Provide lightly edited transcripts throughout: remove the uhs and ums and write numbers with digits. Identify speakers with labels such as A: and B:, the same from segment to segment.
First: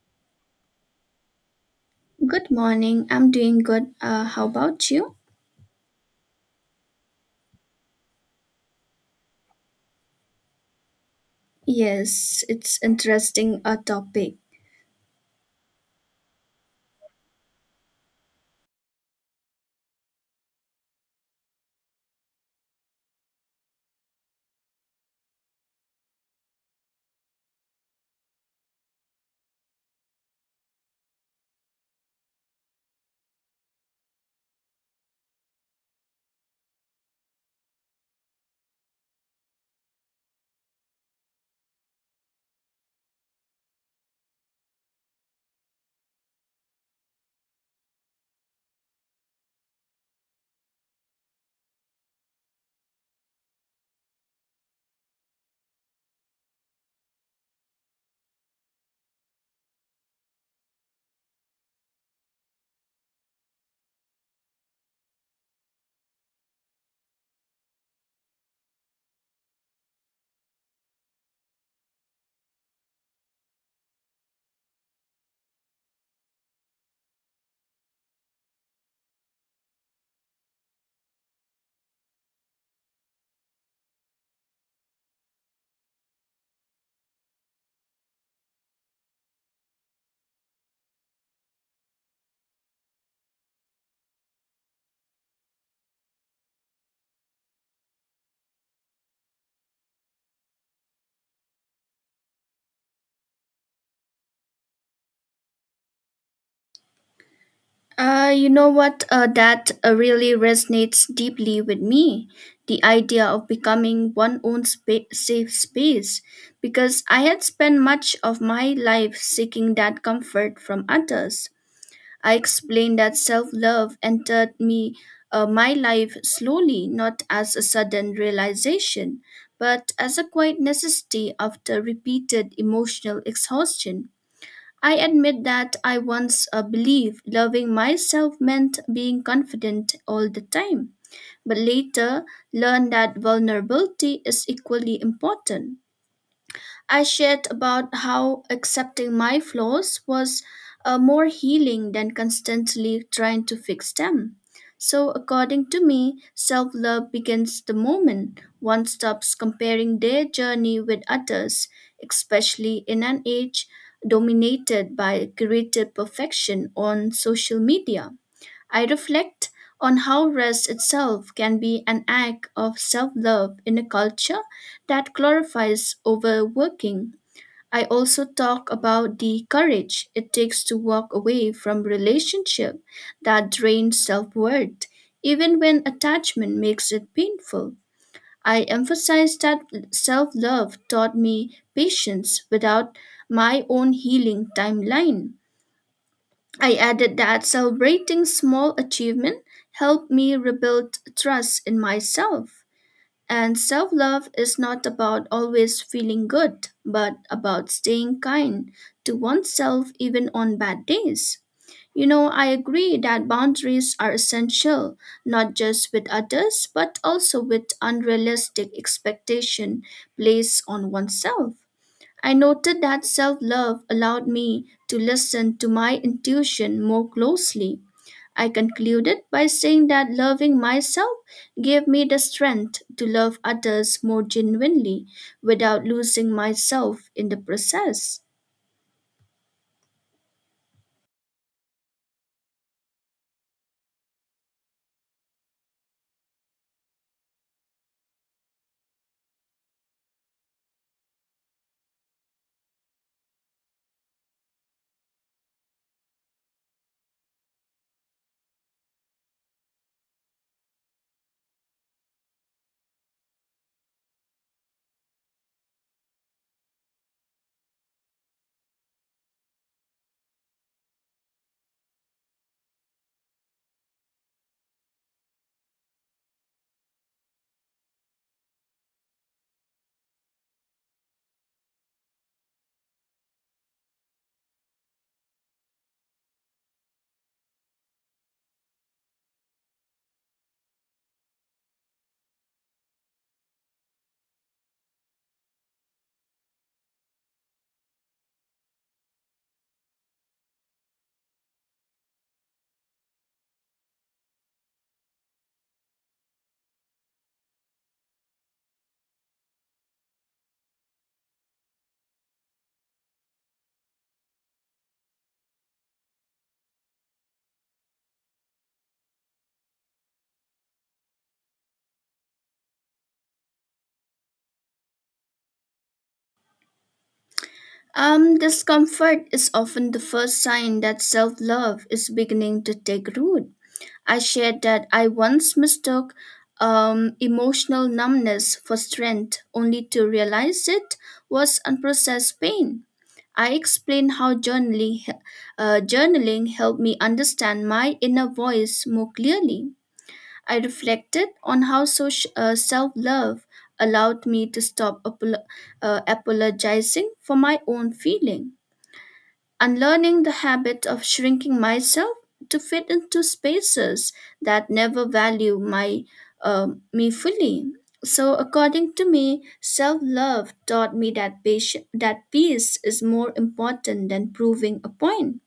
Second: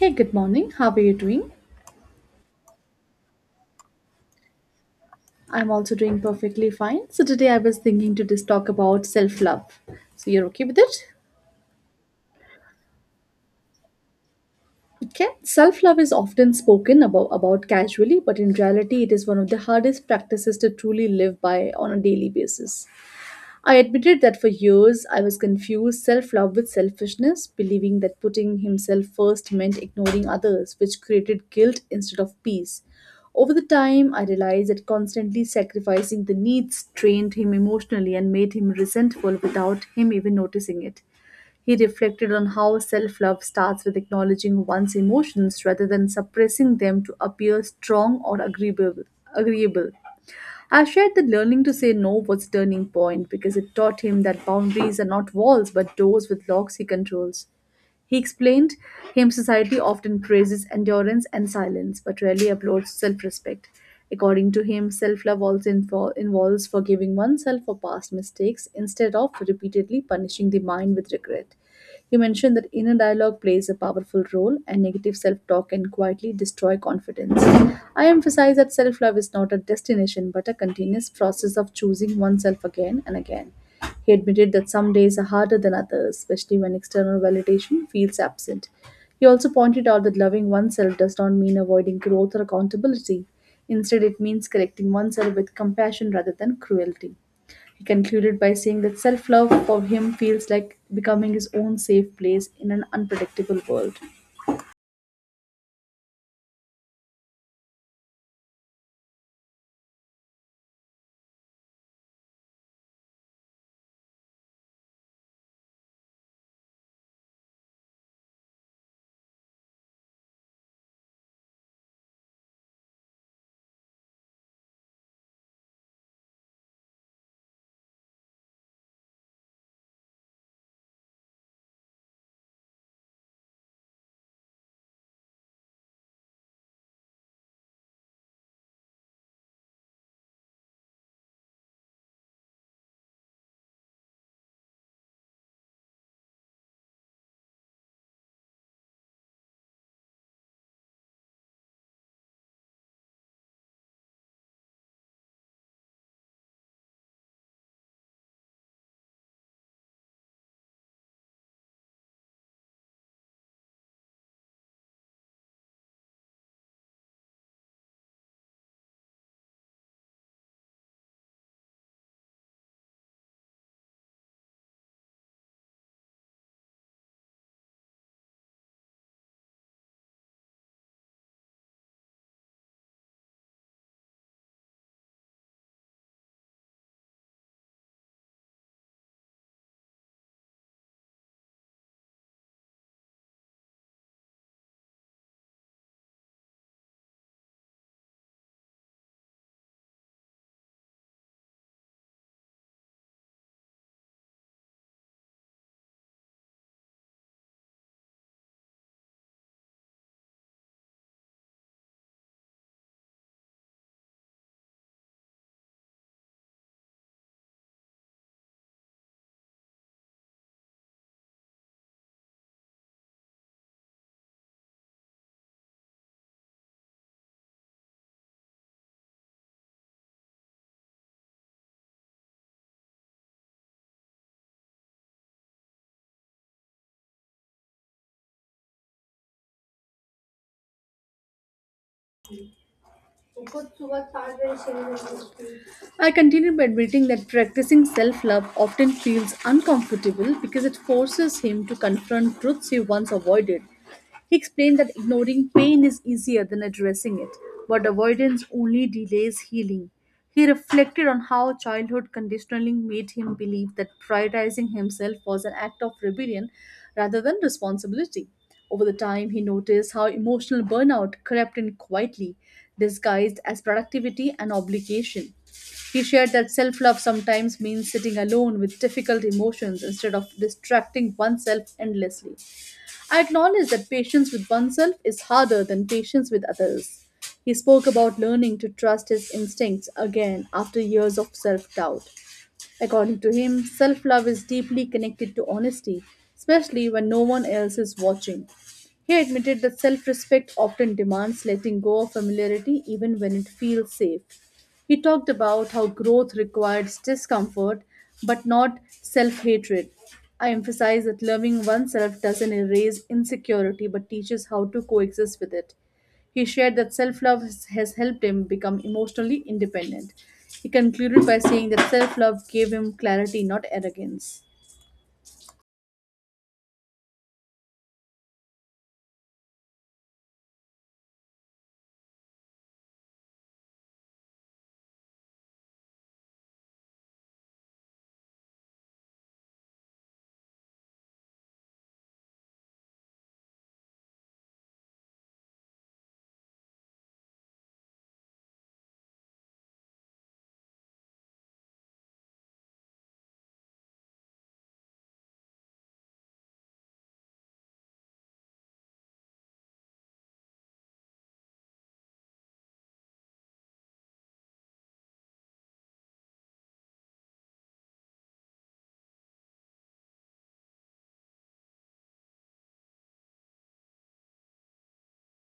A: Hey, good morning. How are you doing?
B: Good morning. I'm doing good. How about you?
A: I'm also doing perfectly fine. So today I was thinking to just talk about self-love. So you're okay with it?
B: Yes, it's interesting a topic.
A: Okay. Self-love is often spoken about casually, but in reality it is one of the hardest practices to truly live by on a daily basis. I admitted that for years I was confused self love with selfishness, believing that putting himself first meant ignoring others, which created guilt instead of peace. Over the time, I realized that constantly sacrificing the needs drained him emotionally and made him resentful without him even noticing it. He reflected on how self love starts with acknowledging one's emotions rather than suppressing them to appear strong or agreeable. I shared that learning to say no was a turning point because it taught him that boundaries are not walls but doors with locks he controls. He explained him society often praises endurance and silence, but rarely applauds self respect. According to him, self love also involves forgiving oneself for past mistakes instead of repeatedly punishing the mind with regret. He mentioned that inner dialogue plays a powerful role and negative self talk can quietly destroy confidence. I emphasize that self love is not a destination but a continuous process of choosing oneself again and again. He admitted that some days are harder than others, especially when external validation feels absent. He also pointed out that loving oneself does not mean avoiding growth or accountability. Instead, it means correcting oneself with compassion rather than cruelty. He concluded by saying that self love for him feels like becoming his own safe place in an unpredictable world.
B: You know what? That really resonates deeply with me. The idea of becoming one own safe space, because I had spent much of my life seeking that comfort from others. I explained that self love entered me my life slowly, not as a sudden realization, but as a quiet necessity after repeated emotional exhaustion. I admit that I once believed loving myself meant being confident all the time, but later learned that vulnerability is equally important. I shared about how accepting my flaws was more healing than constantly trying to fix them. So, according to me, self love begins the moment one stops comparing their journey with others, especially in an age dominated by curated perfection on social media. I reflect on how rest itself can be an act of self love in a culture that glorifies overworking. I also talk about the courage it takes to walk away from relationship that drains self-worth even when attachment makes it painful. I emphasize that self-love taught me patience without my own healing timeline. I added that celebrating small achievement helped me rebuild trust in myself. And self love is not about always feeling good, but about staying kind to oneself even on bad days. You know, I agree that boundaries are essential, not just with others, but also with unrealistic expectation placed on oneself. I noted that self love allowed me to listen to my intuition more closely. I concluded by saying that loving myself gave me the strength to love others more genuinely without losing myself in the process.
A: I continued by admitting that practicing self love often feels uncomfortable because it forces him to confront truths he once avoided. He explained that ignoring pain is easier than addressing it, but avoidance only delays healing. He reflected on how childhood conditioning made him believe that prioritizing himself was an act of rebellion rather than responsibility. Over the time, he noticed how emotional burnout crept in quietly, disguised as productivity and obligation. He shared that self love sometimes means sitting alone with difficult emotions instead of distracting oneself endlessly. I acknowledge that patience with oneself is harder than patience with others. He spoke about learning to trust his instincts again after years of self doubt. According to him, self love is deeply connected to honesty, especially when no one else is watching. He admitted that self respect often demands letting go of familiarity even when it feels safe. He talked about how growth requires discomfort but not self hatred. I emphasize that loving oneself doesn't erase insecurity but teaches how to coexist with it. He shared that self love has helped him become emotionally independent. He concluded by saying that self love gave him clarity, not arrogance.
B: Discomfort is often the first sign that self love is beginning to take root. I shared that I once mistook emotional numbness for strength, only to realize it was unprocessed pain. I explained how journaling helped me understand my inner voice more clearly. I reflected on how self love allowed me to stop apologizing for my own feeling, unlearning the habit of shrinking myself to fit into spaces that never value my me fully. So, according to me, self-love taught me that peace is more important than proving a point.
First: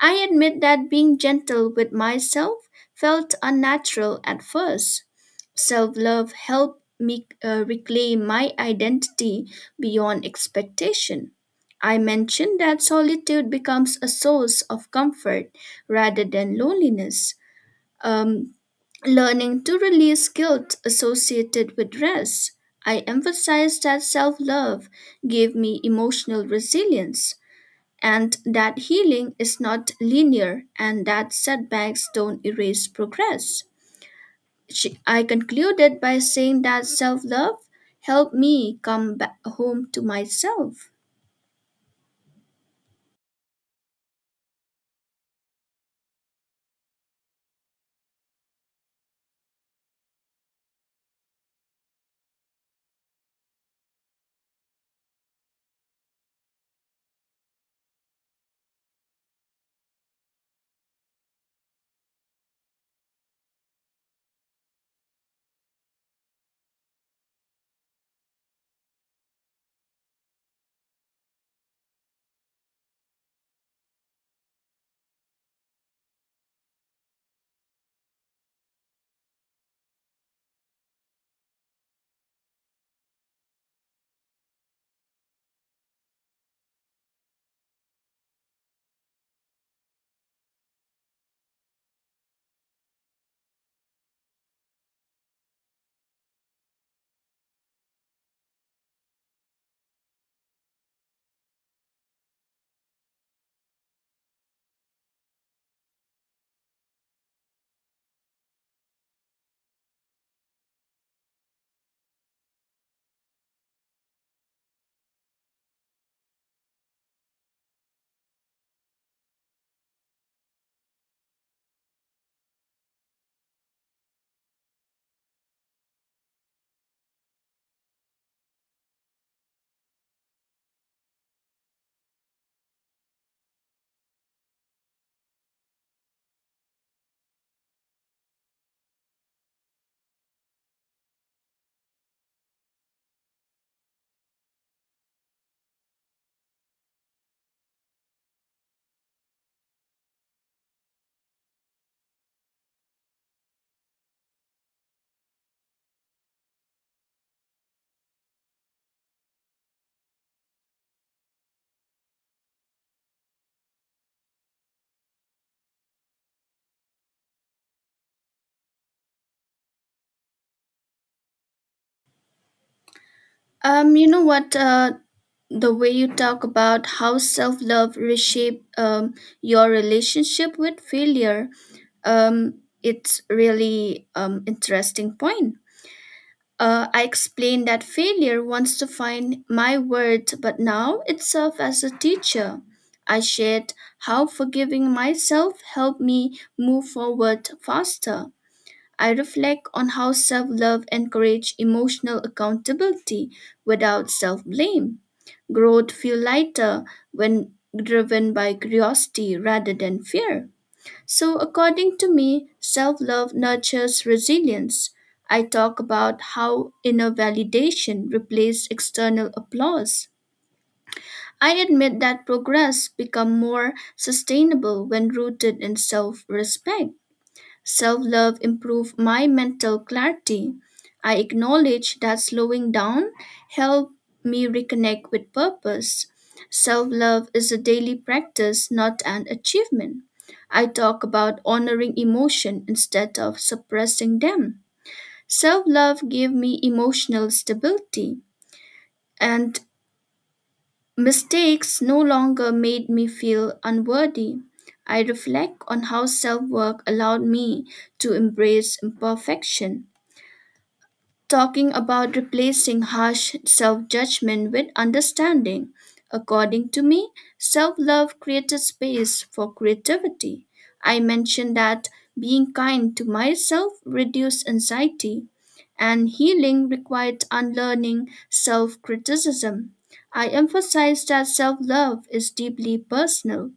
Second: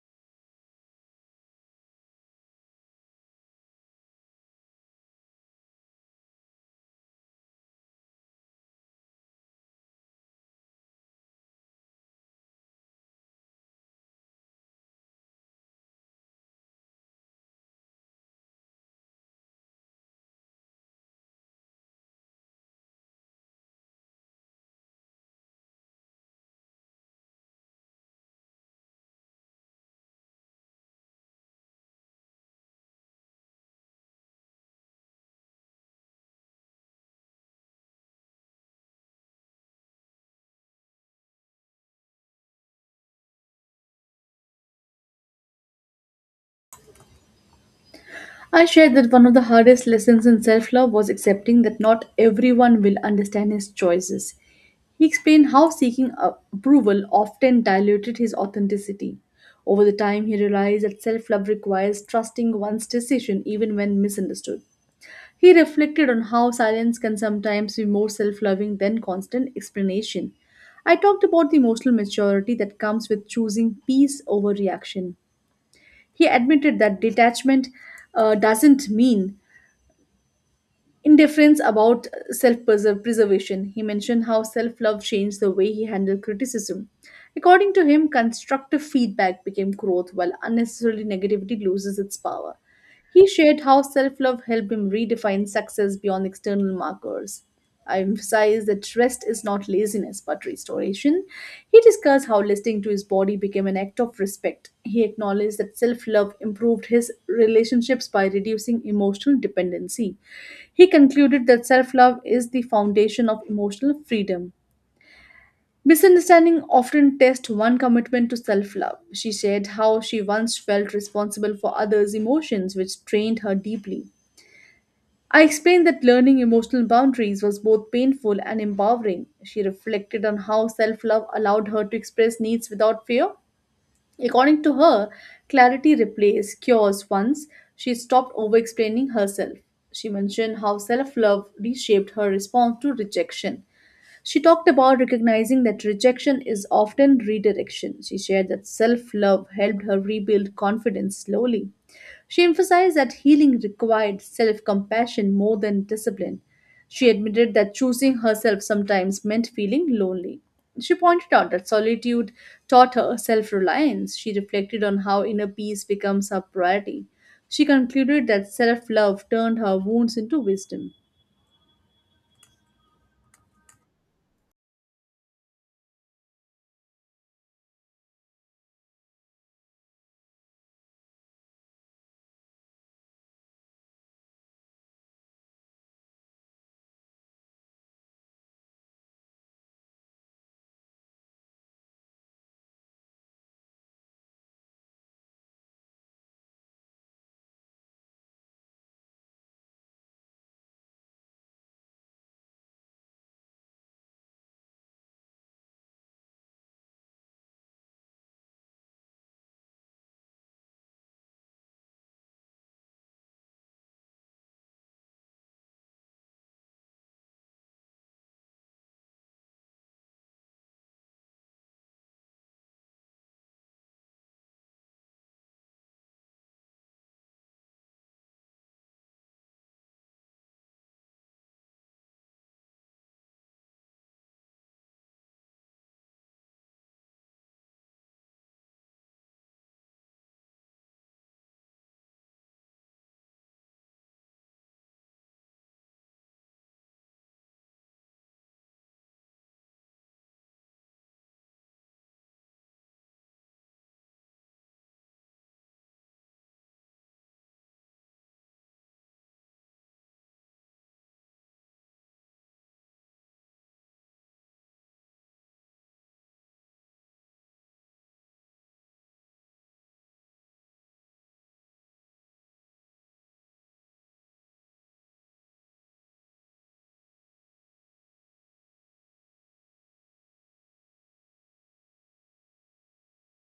B: I admit that being gentle with myself felt unnatural at first. Self love helped me reclaim my identity beyond expectation. I mentioned that solitude becomes a source of comfort rather than loneliness. Um, learning to release guilt associated with rest. I emphasized that self love gave me emotional resilience and that healing is not linear and that setbacks don't erase progress. I concluded by saying that self love helped me come back home to myself.
A: I shared that one of the hardest lessons in self love was accepting that not everyone will understand his choices. He explained how seeking approval often diluted his authenticity. Over the time, he realized that self love requires trusting one's decision even when misunderstood. He reflected on how silence can sometimes be more self loving than constant explanation. I talked about the emotional maturity that comes with choosing peace over reaction. He admitted that detachment doesn't mean indifference about self preservation. He mentioned how self love changed the way he handled criticism. According to him, constructive feedback became growth while unnecessarily negativity loses its power. He shared how self love helped him redefine success beyond external markers. I emphasize that rest is not laziness but restoration. He discussed how listening to his body became an act of respect. He acknowledged that self love improved his relationships by reducing emotional dependency. He concluded that self love is the foundation of emotional freedom. Misunderstanding often test one commitment to self-love. She shared how she once felt responsible for others' emotions, which trained her deeply. I explained that learning emotional boundaries was both painful and empowering. She reflected on how self-love allowed her to express needs without fear. According to her, clarity replaced cures once she stopped over-explaining herself. She mentioned how self-love reshaped her response to rejection. She talked about recognizing that rejection is often redirection. She shared that self love helped her rebuild confidence slowly. She emphasized that healing required self compassion more than discipline. She admitted that choosing herself sometimes meant feeling lonely. She pointed out that solitude taught her self reliance. She reflected on how inner peace becomes her priority. She concluded that self love turned her wounds into wisdom.
B: You know what? The way you talk about how self love reshaped your relationship with failure, it's really interesting point. I explained that failure wants to find my worth, but now it serves as a teacher. I shared how forgiving myself helped me move forward faster. I reflect on how self love encourages emotional accountability without self blame. Growth feels lighter when driven by curiosity rather than fear. So, according to me, self love nurtures resilience. I talk about how inner validation replaced external applause. I admit that progress become more sustainable when rooted in self-respect. Self love improved my mental clarity. I acknowledge that slowing down helped me reconnect with purpose. Self love is a daily practice, not an achievement. I talk about honoring emotion instead of suppressing them. Self love gave me emotional stability, and mistakes no longer made me feel unworthy. I reflect on how self work allowed me to embrace imperfection, talking about replacing harsh self judgment with understanding. According to me, self love created space for creativity. I mentioned that being kind to myself reduced anxiety, and healing required unlearning self criticism. I emphasized that self love is deeply personal.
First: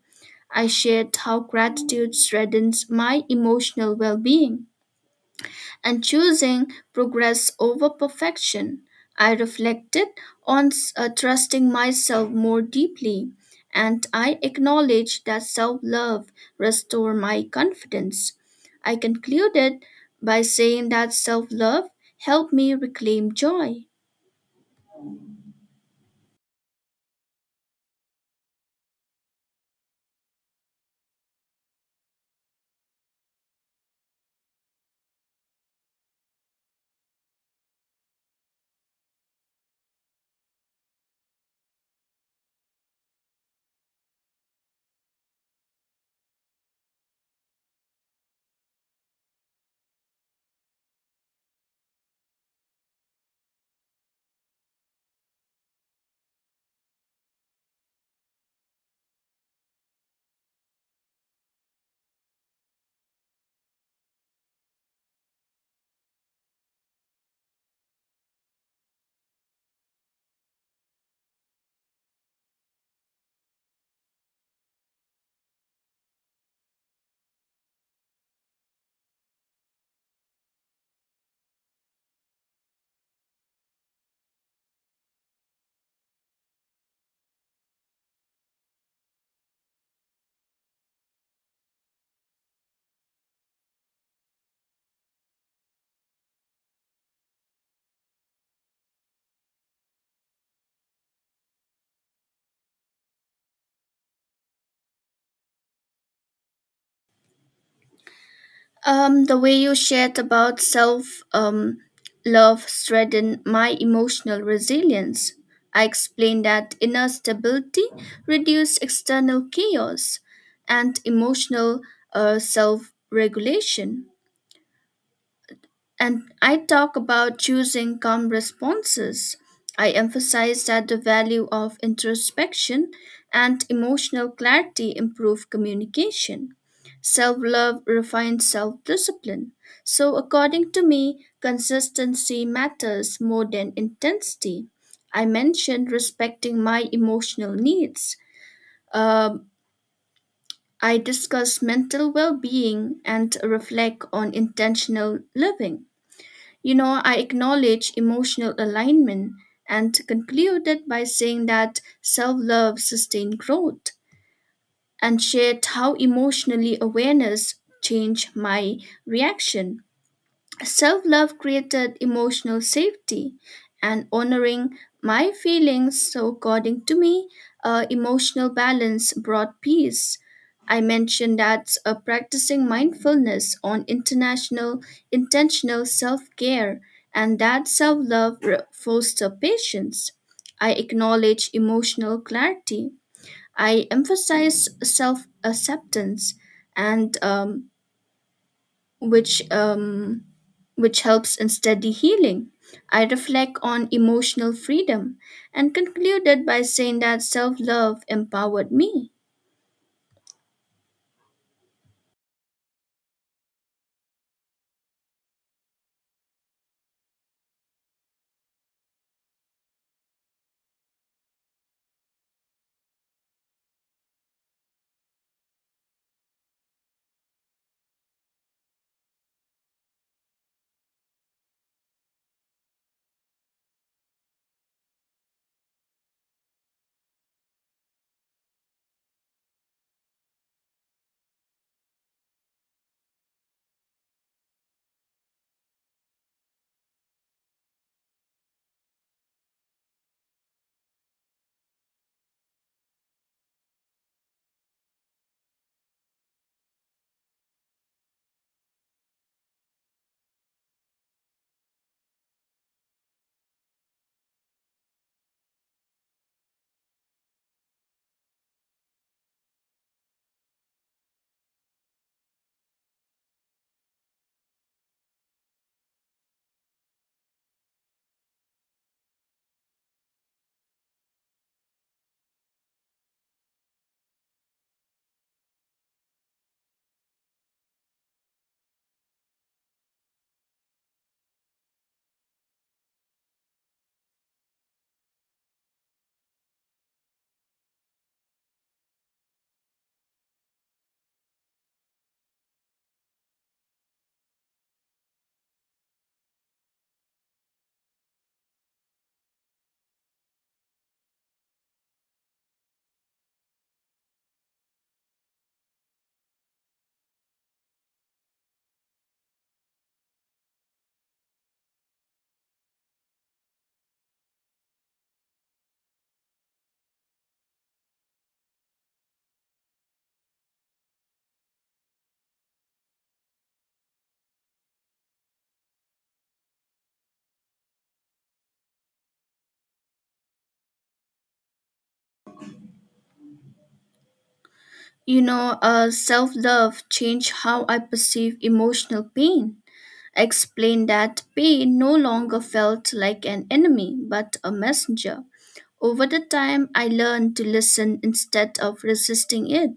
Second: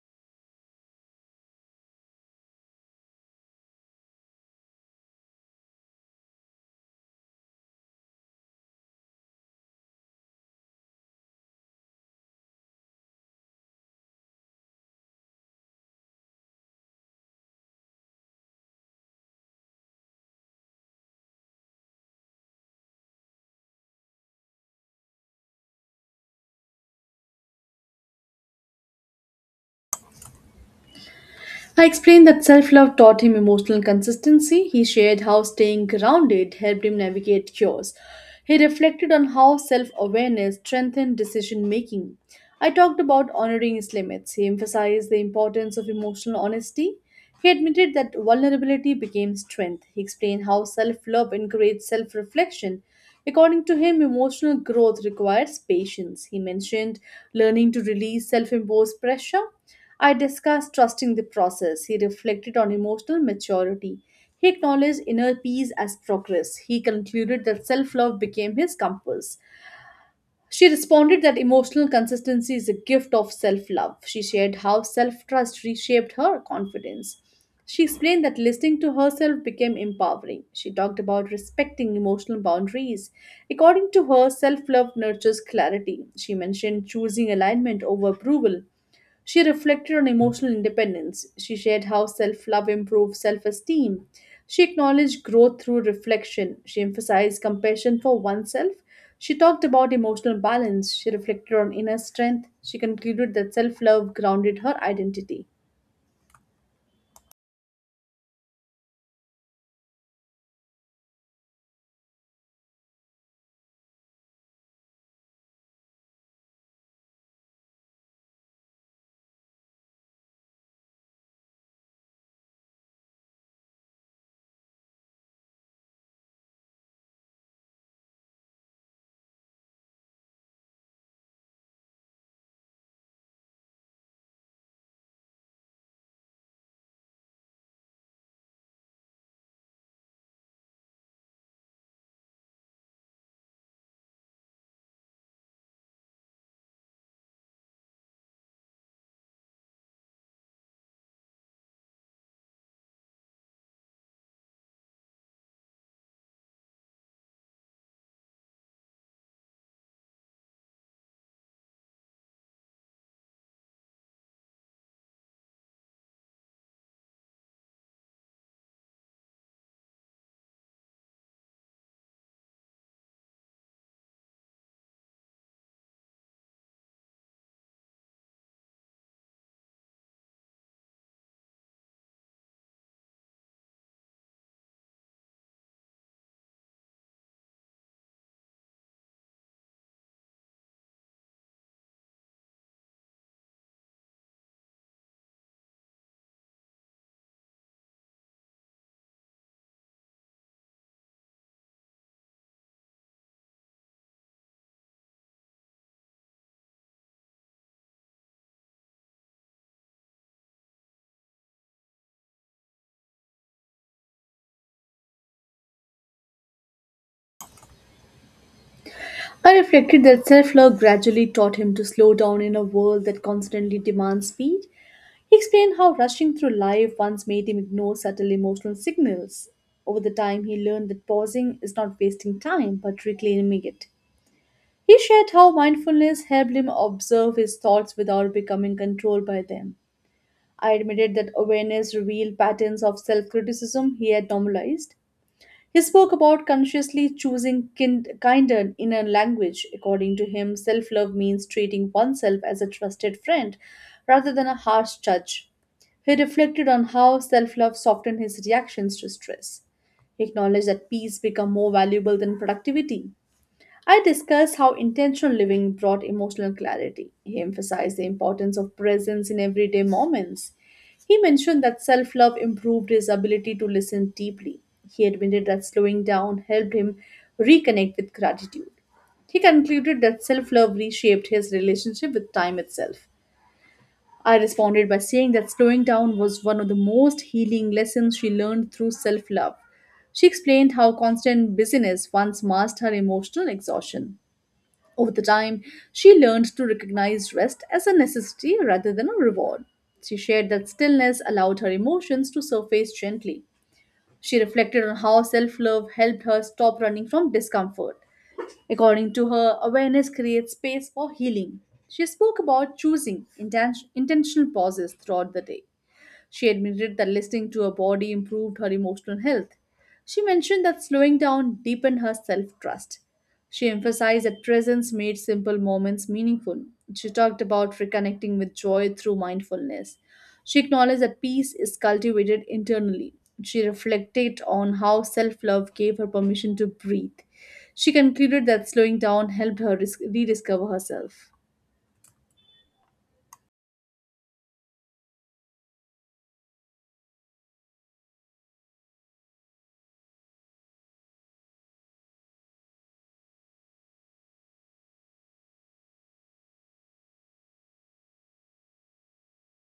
B: I shared how gratitude strengthens my emotional well being and choosing progress over perfection. I reflected on trusting myself more deeply, and I acknowledged that self love restored my confidence. I concluded by saying that self love helped me reclaim joy.
A: I explained that self love taught him emotional consistency. He shared how staying grounded helped him navigate chores. He reflected on how self awareness strengthened decision making. I talked about honoring his limits. He emphasized the importance of emotional honesty. He admitted that vulnerability became strength. He explained how self love encouraged self reflection. According to him, emotional growth requires patience. He mentioned learning to release self imposed pressure. I discussed trusting the process. He reflected on emotional maturity. He acknowledged inner peace as progress. He concluded that self love became his compass. She responded that emotional consistency is a gift of self love. She shared how self trust reshaped her confidence. She explained that listening to herself became empowering. She talked about respecting emotional boundaries. According to her, self love nurtures clarity. She mentioned choosing alignment over approval. She reflected on emotional independence. She shared how self love improved self esteem. She acknowledged growth through reflection. She emphasized compassion for oneself. She talked about emotional balance. She reflected on inner strength. She concluded that self love grounded her identity.
B: The way you shared about self um, love strengthened my emotional resilience. I explained that inner stability reduced external chaos and emotional self regulation. And I talk about choosing calm responses. I emphasize that the value of introspection and emotional clarity improve communication. Self love refines self discipline. So, according to me, consistency matters more than intensity. I mentioned respecting my emotional needs. Um, I discuss mental well being and reflect on intentional living. You know, I acknowledge emotional alignment and concluded by saying that self love sustained growth and shared how emotionally awareness changed my reaction. Self love created emotional safety, and honoring my feelings, so according to me, emotional balance brought peace. I mentioned that practicing mindfulness on international intentional self care and that self love foster patience. I acknowledge emotional clarity. I emphasize self acceptance and which um, which helps in steady healing. I reflect on emotional freedom and concluded by saying that self love empowered me.
A: I reflected that self love gradually taught him to slow down in a world that constantly demands speed. He explained how rushing through life once made him ignore subtle emotional signals. Over the time, he learned that pausing is not wasting time but reclaiming it. He shared how mindfulness helped him observe his thoughts without becoming controlled by them. I admitted that awareness revealed patterns of self criticism he had normalized. He spoke about consciously choosing kinder inner language. According to him, self love means treating oneself as a trusted friend rather than a harsh judge. He reflected on how self love softened his reactions to stress. He acknowledged that peace became more valuable than productivity. I discussed how intentional living brought emotional clarity. He emphasized the importance of presence in everyday moments. He mentioned that self love improved his ability to listen deeply. He admitted that slowing down helped him reconnect with gratitude. He concluded that self love reshaped his relationship with time itself. I responded by saying that slowing down was one of the most healing lessons she learned through self love. She explained how constant busyness once masked her emotional exhaustion. Over the time, she learned to recognize rest as a necessity rather than a reward. She shared that stillness allowed her emotions to surface gently. She reflected on how self love helped her stop running from discomfort. According to her, awareness creates space for healing. She spoke about choosing intentional pauses throughout the day. She admitted that listening to her body improved her emotional health. She mentioned that slowing down deepened her self trust. She emphasized that presence made simple moments meaningful. She talked about reconnecting with joy through mindfulness. She acknowledged that peace is cultivated internally. She reflected on how self love gave her permission to breathe. She concluded that slowing down helped her rediscover herself.
B: Self love changed how I perceive emotional pain. I explained that pain no longer felt like an enemy but a messenger. Over the time, I learned to listen instead of resisting it.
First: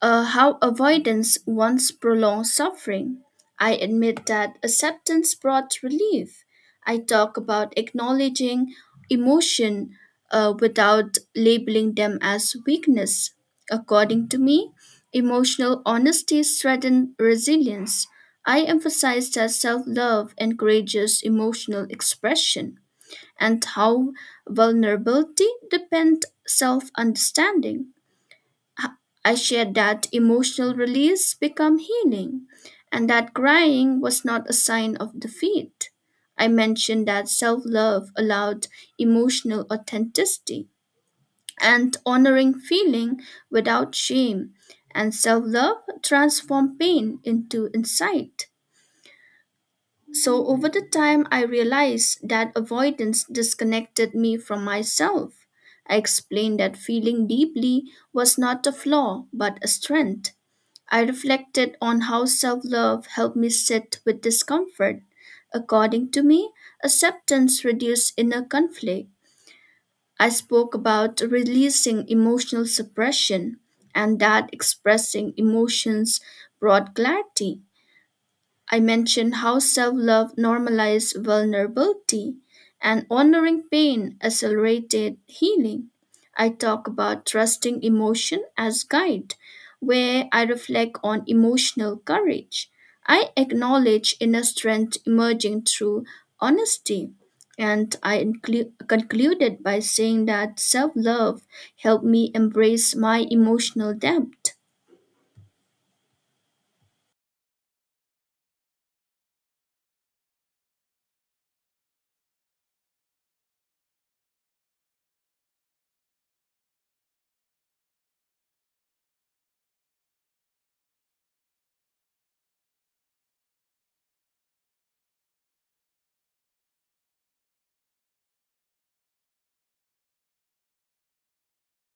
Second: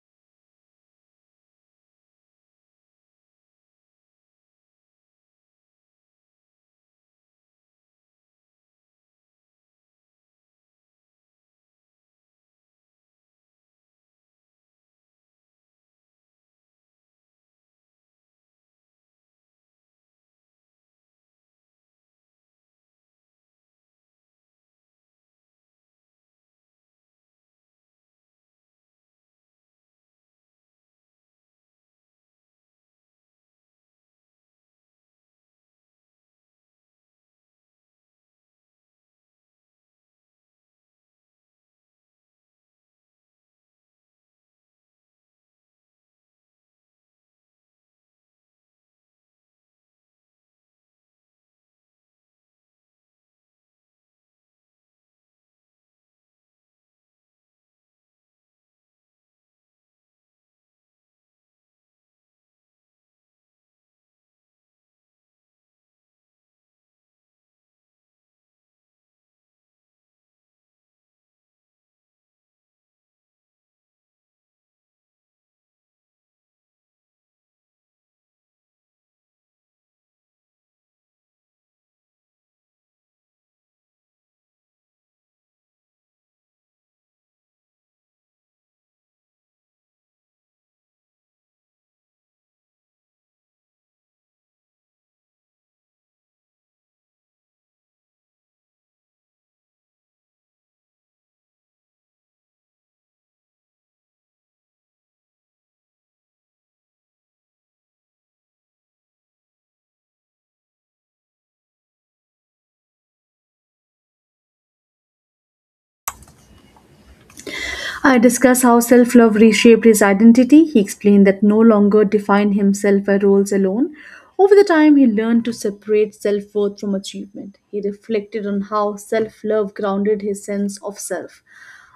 B: How avoidance once prolonged suffering. I admit that acceptance brought relief. I talk about acknowledging emotion without labeling them as weakness. According to me, emotional honesty strengthens resilience. I emphasize that self love encourages emotional expression and how vulnerability depends self understanding. I shared that emotional release became healing, and that crying was not a sign of defeat. I mentioned that self love allowed emotional authenticity and honoring feeling without shame, and self love transformed pain into insight. So over the time, I realized that avoidance disconnected me from myself. I explained that feeling deeply was not a flaw, but a strength. I reflected on how self love helped me sit with discomfort. According to me, acceptance reduced inner conflict. I spoke about releasing emotional suppression and that expressing emotions brought clarity. I mentioned how self love normalized vulnerability and honoring pain accelerated healing. I talk about trusting emotion as guide, where I reflect on emotional courage. I acknowledge inner strength emerging through honesty. And I concluded by saying that self love helped me embrace my emotional depth.
A: I discuss how self love reshaped his identity. He explained that no longer defined himself by roles alone. Over the time, he learned to separate self worth from achievement. He reflected on how self love grounded his sense of self.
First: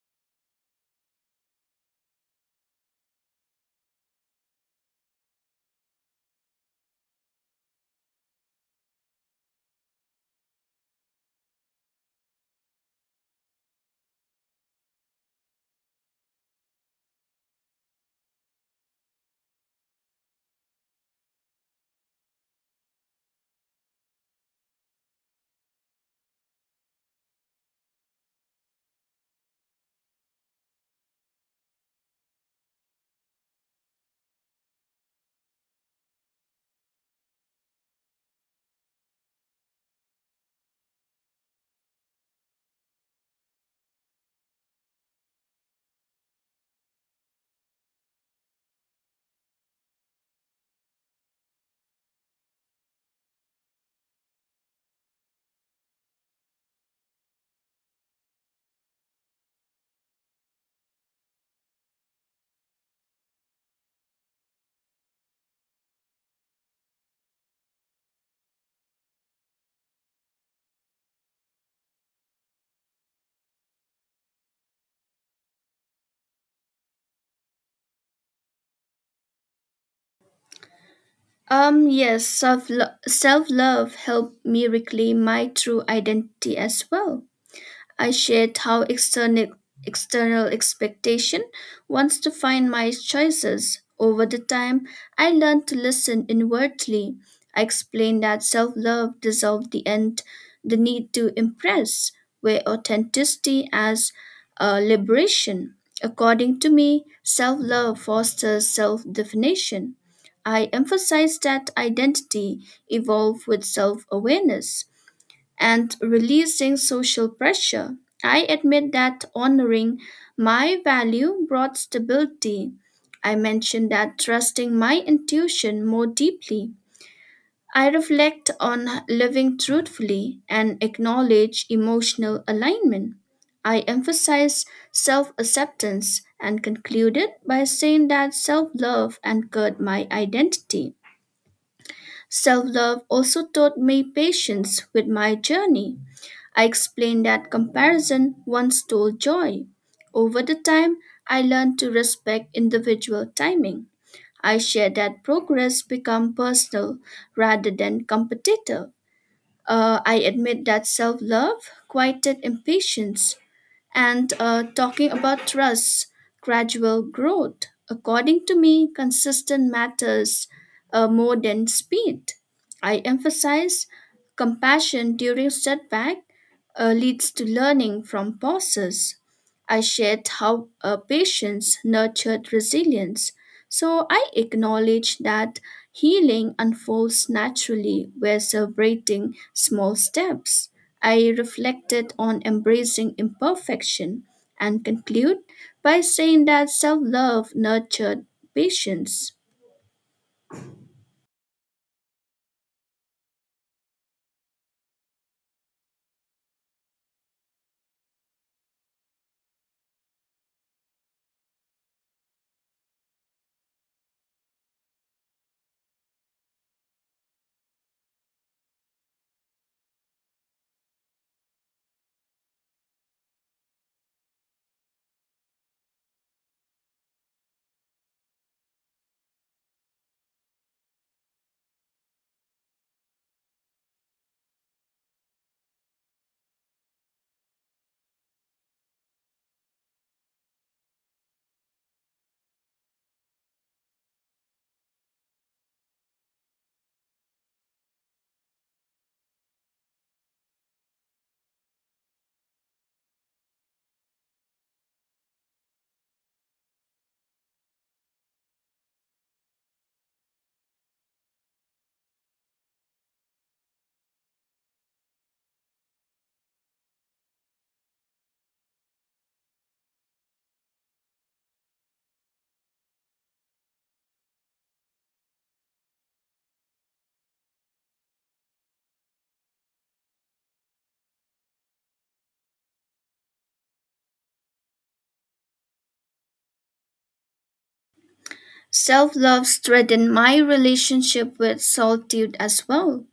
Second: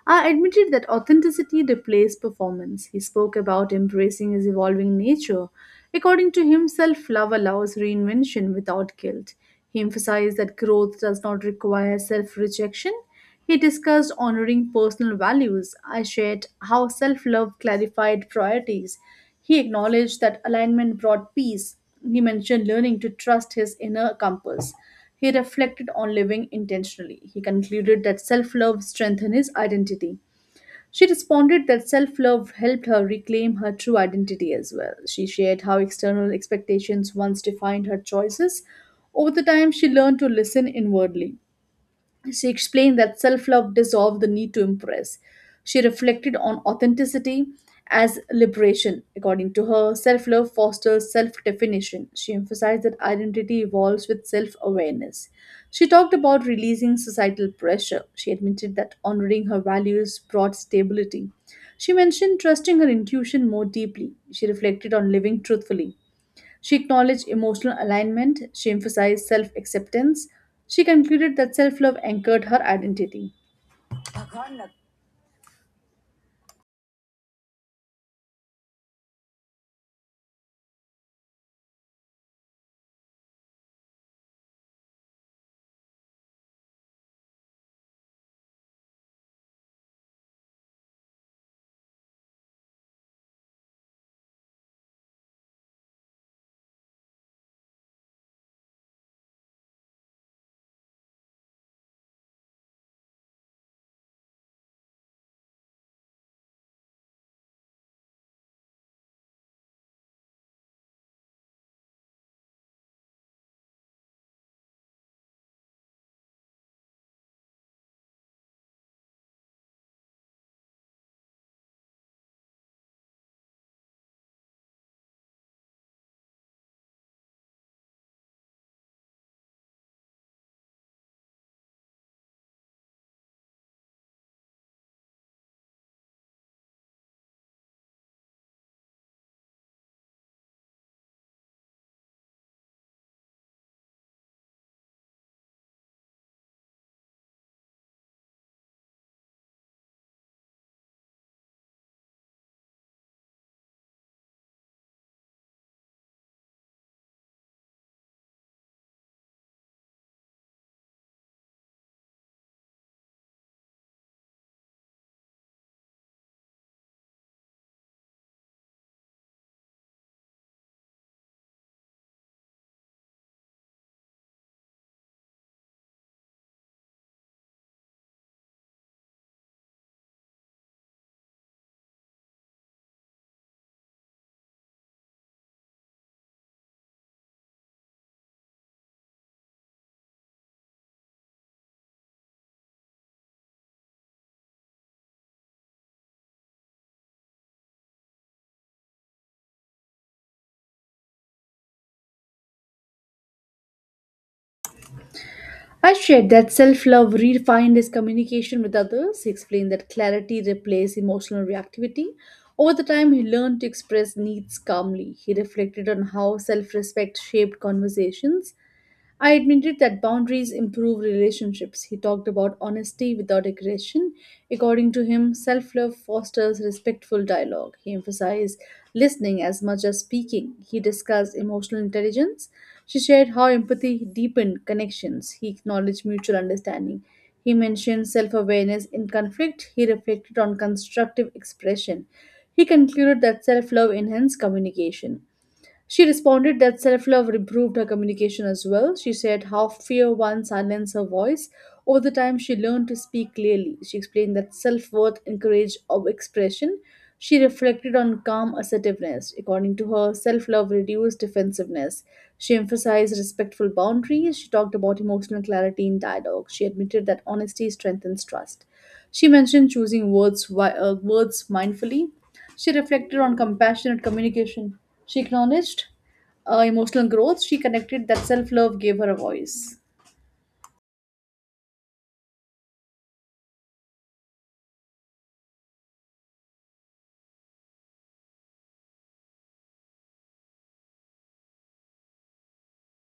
A: I admitted that authenticity replaced performance. He spoke about embracing his evolving nature. According to him, self love allows reinvention without guilt. He emphasized that growth does not require self rejection. He discussed honoring personal values. I shared how self love clarified priorities. He acknowledged that alignment brought peace. He mentioned learning to trust his inner compass. He reflected on living intentionally. He concluded that self love strengthened his identity. She responded that self love helped her reclaim her true identity as well. She shared how external expectations once defined her choices. Over the time, she learned to listen inwardly. She explained that self love dissolved the need to impress. She reflected on authenticity as liberation. According to her, self love fosters self definition. She emphasized that identity evolves with self awareness. She talked about releasing societal pressure. She admitted that honoring her values brought stability. She mentioned trusting her intuition more deeply. She reflected on living truthfully. She acknowledged emotional alignment, she emphasized self acceptance. She concluded that self love anchored her identity.
B: Yes, self love helped me reclaim my true identity as well. I shared how external expectation wants to define my choices. Over the time, I learned to listen inwardly. I explained that self-love dissolved the need to impress, where authenticity as a liberation. According to me, self-love fosters self-definition. I emphasized that identity evolved with self-awareness and releasing social pressure. I admit that honoring my value brought stability. I mentioned that trusting my intuition more deeply. I reflect on living truthfully and acknowledge emotional alignment. I emphasize self acceptance and concluded by saying that self love anchored my identity. Self love also taught me patience with my journey. I explained that comparison once stole joy. Over the time, I learned to respect individual timing. I shared that progress become personal rather than competitive. I admit that self love quieted impatience and talking about trust, gradual growth. According to me, consistent matters more than speed. I emphasize compassion during setback leads to learning from pauses. I shared how patience nurtured resilience, so I acknowledge that healing unfolds naturally. We're celebrating small steps. I reflected on embracing imperfection and conclude by saying that self love nurtured patience.
A: I shared that self love redefined his communication with others. He explained that clarity replaced emotional reactivity. Over the time, he learned to express needs calmly. He reflected on how self respect shaped conversations. I admitted that boundaries improve relationships. He talked about honesty without aggression. According to him, self love fosters respectful dialogue. He emphasized listening as much as speaking. He discussed emotional intelligence. She shared how empathy deepened connections. He acknowledged mutual understanding. He mentioned self awareness in conflict. He reflected on constructive expression. He concluded that self love enhanced communication. She responded that self love improved her communication as well. She said how fear once silenced her voice. Over the time, she learned to speak clearly. She explained that self worth encouraged of expression. She reflected on calm assertiveness. According to her, self love reduced defensiveness. She emphasized respectful boundaries. She talked about emotional clarity in dialogue. She admitted that honesty strengthens trust. She mentioned choosing words mindfully. She reflected on compassionate communication. She acknowledged emotional growth. She connected that self love gave her a voice.
B: Self love strengthened my relationship with solitude as well.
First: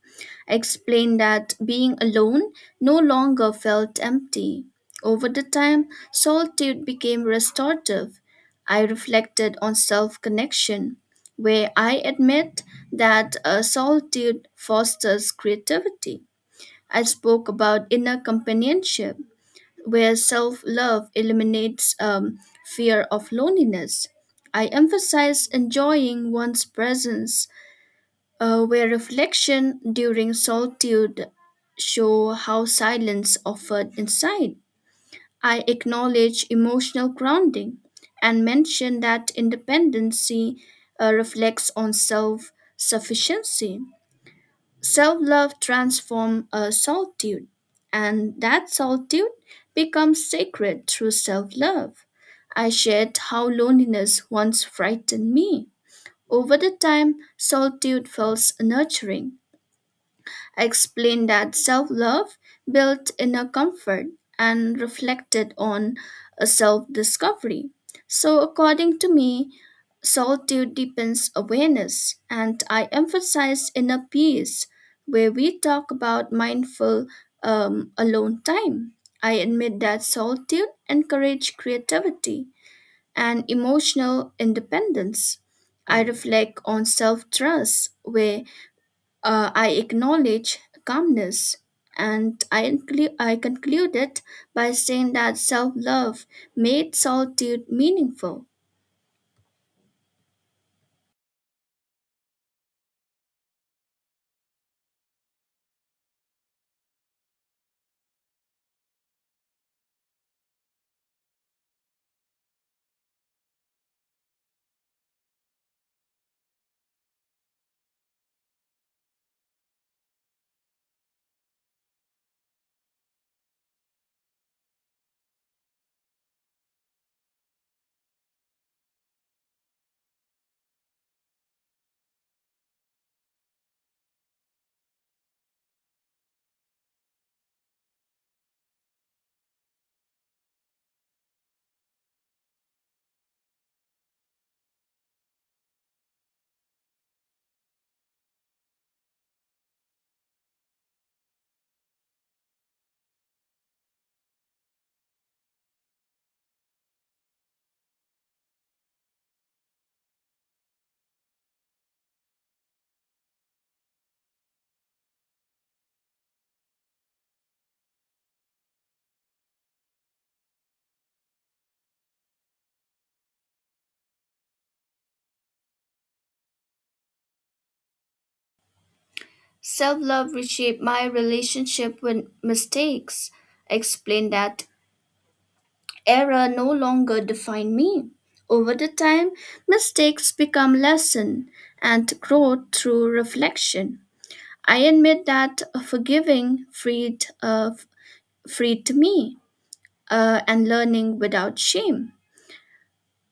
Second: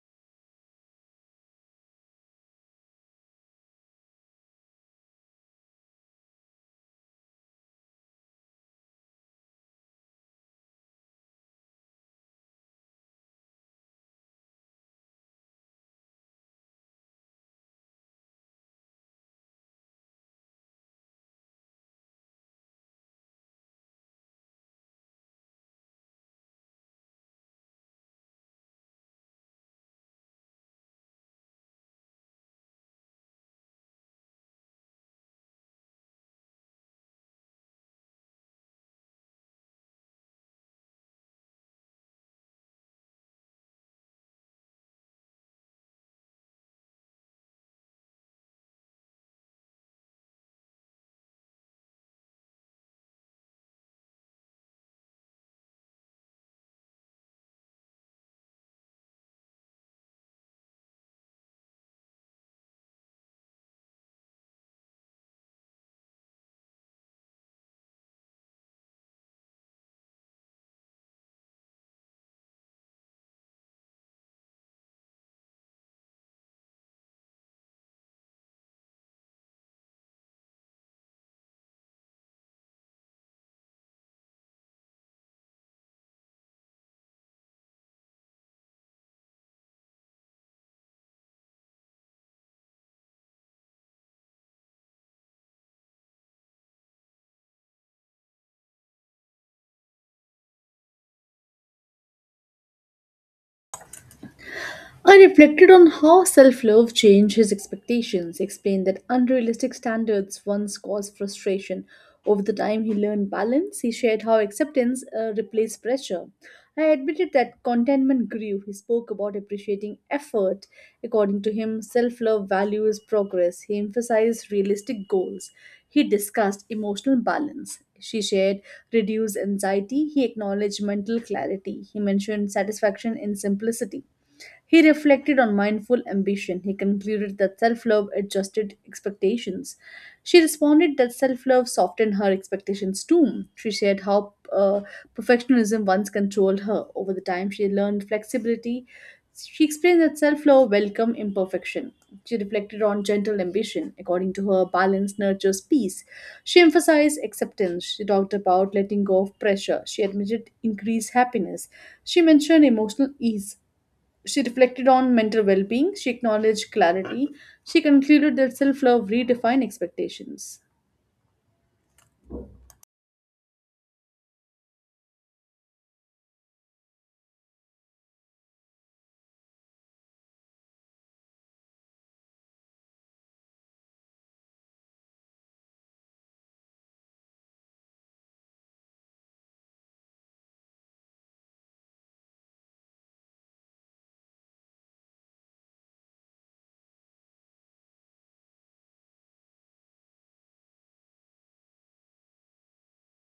B: I explained that being alone no longer felt empty. Over the time, solitude became restorative. I reflected on self connection, where I admit that solitude fosters creativity. I spoke about inner companionship where self love eliminates fear of loneliness. I emphasize enjoying one's presence, where reflection during solitude show how silence offered insight, I acknowledge emotional grounding and mention that independency reflects on self sufficiency. Self love transforms a solitude, and that solitude becomes sacred through self love. I shared how loneliness once frightened me. Over the time, solitude felt nurturing. I explained that self love built inner comfort and reflected on a self discovery. So, according to me, solitude deepens awareness, and I emphasize inner peace, where we talk about mindful alone time. I admit that solitude encourages creativity and emotional independence. I reflect on self trust, where I acknowledge calmness, and I concluded by saying that self love made solitude meaningful.
A: I reflected on how self love changed his expectations, explained that unrealistic standards once caused frustration. Over the time he learned balance, he shared how acceptance replaced pressure. I admitted that contentment grew. He spoke about appreciating effort. According to him, self love values progress. He emphasized realistic goals. He discussed emotional balance. She shared reduced anxiety. He acknowledged mental clarity. He mentioned satisfaction in simplicity. He reflected on mindful ambition. He concluded that self love adjusted expectations. She responded that self love softened her expectations too. She shared how perfectionism once controlled her. Over the time, she learned flexibility. She explained that self love welcomed imperfection. She reflected on gentle ambition. According to her, balance nurtures peace. She emphasized acceptance. She talked about letting go of pressure. She admitted increased happiness. She mentioned emotional ease. She reflected on mental well being, she acknowledged clarity, she concluded that self love redefined expectations.
B: Self love reshaped my relationship with mistakes. I explained that error no longer defined me. Over the time, mistakes become lesson and growth through reflection. I admit that freed me and learning without shame.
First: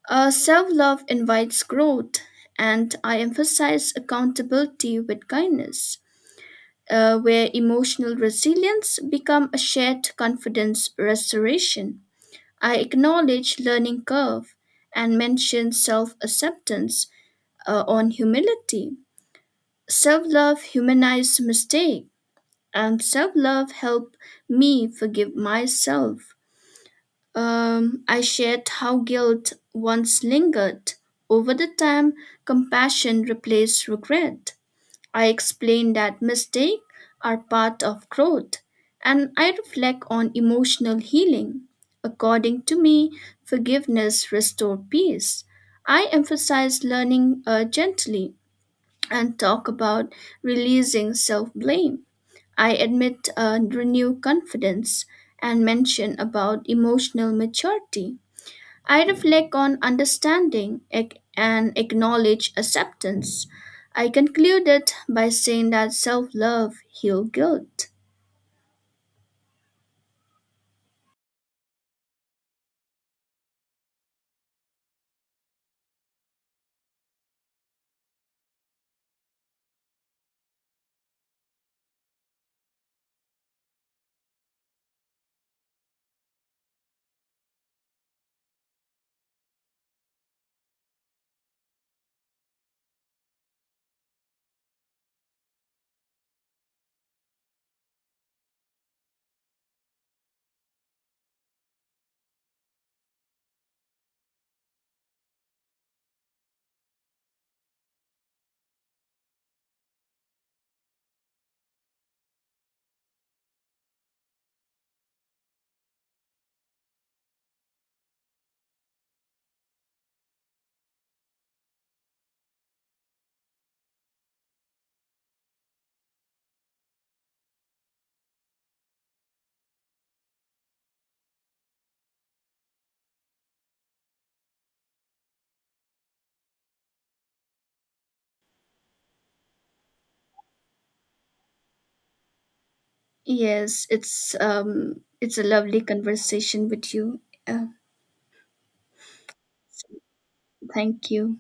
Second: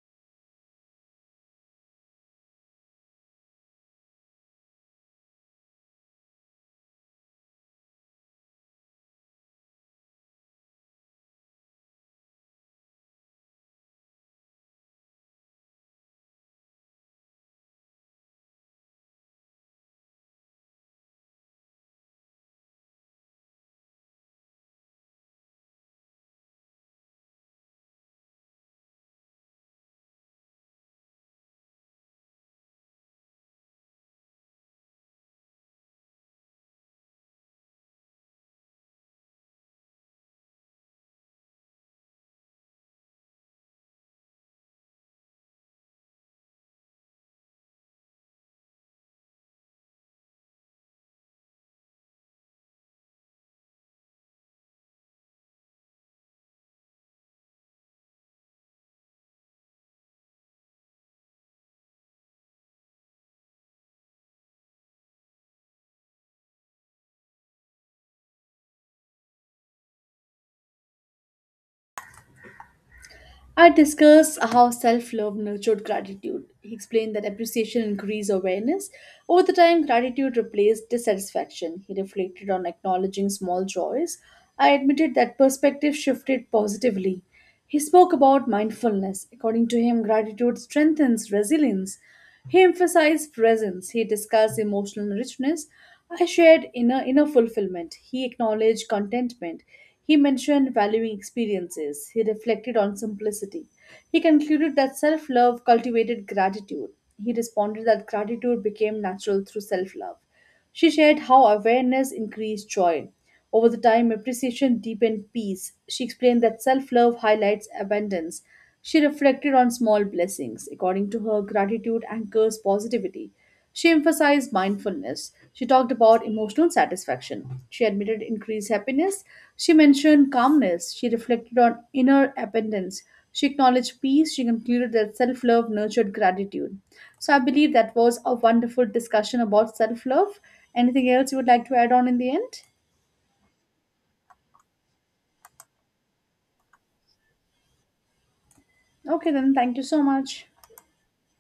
B: Self love invites growth, and I emphasize accountability with kindness, where emotional resilience become a shared confidence restoration. I acknowledge learning curve and mention self acceptance on humility. Self love humanize mistake, and self love help me forgive myself. I shared how guilt once lingered. Over the time, compassion replaced regret. I explained that mistakes are part of growth, and I reflect on emotional healing. According to me, forgiveness restored peace. I emphasize learning gently and talk about releasing self blame. I admit renew confidence and mention about emotional maturity. I reflect on understanding and acknowledge acceptance. I concluded by saying that self-love heals guilt.
A: I discussed how self love nurtured gratitude. He explained that appreciation increased awareness. Over the time, gratitude replaced dissatisfaction. He reflected on acknowledging small joys. I admitted that perspective shifted positively. He spoke about mindfulness. According to him, gratitude strengthens resilience. He emphasized presence. He discussed emotional richness. I shared inner fulfillment. He acknowledged contentment. He mentioned valuing experiences. He reflected on simplicity. He concluded that self love cultivated gratitude. He responded that gratitude became natural through self love. She shared how awareness increased joy. Over the time, appreciation deepened peace. She explained that self love highlights abundance. She reflected on small blessings. According to her, gratitude anchors positivity. She emphasized mindfulness. She talked about emotional satisfaction. She admitted increased happiness. She mentioned calmness. She reflected on inner abundance. She acknowledged peace. She concluded that self love nurtured gratitude. So I believe that was a wonderful discussion about self love. Anything else you would like to add on in the end?
B: It's a lovely conversation with you. Uh,
A: Okay, then thank you so much.
B: thank you.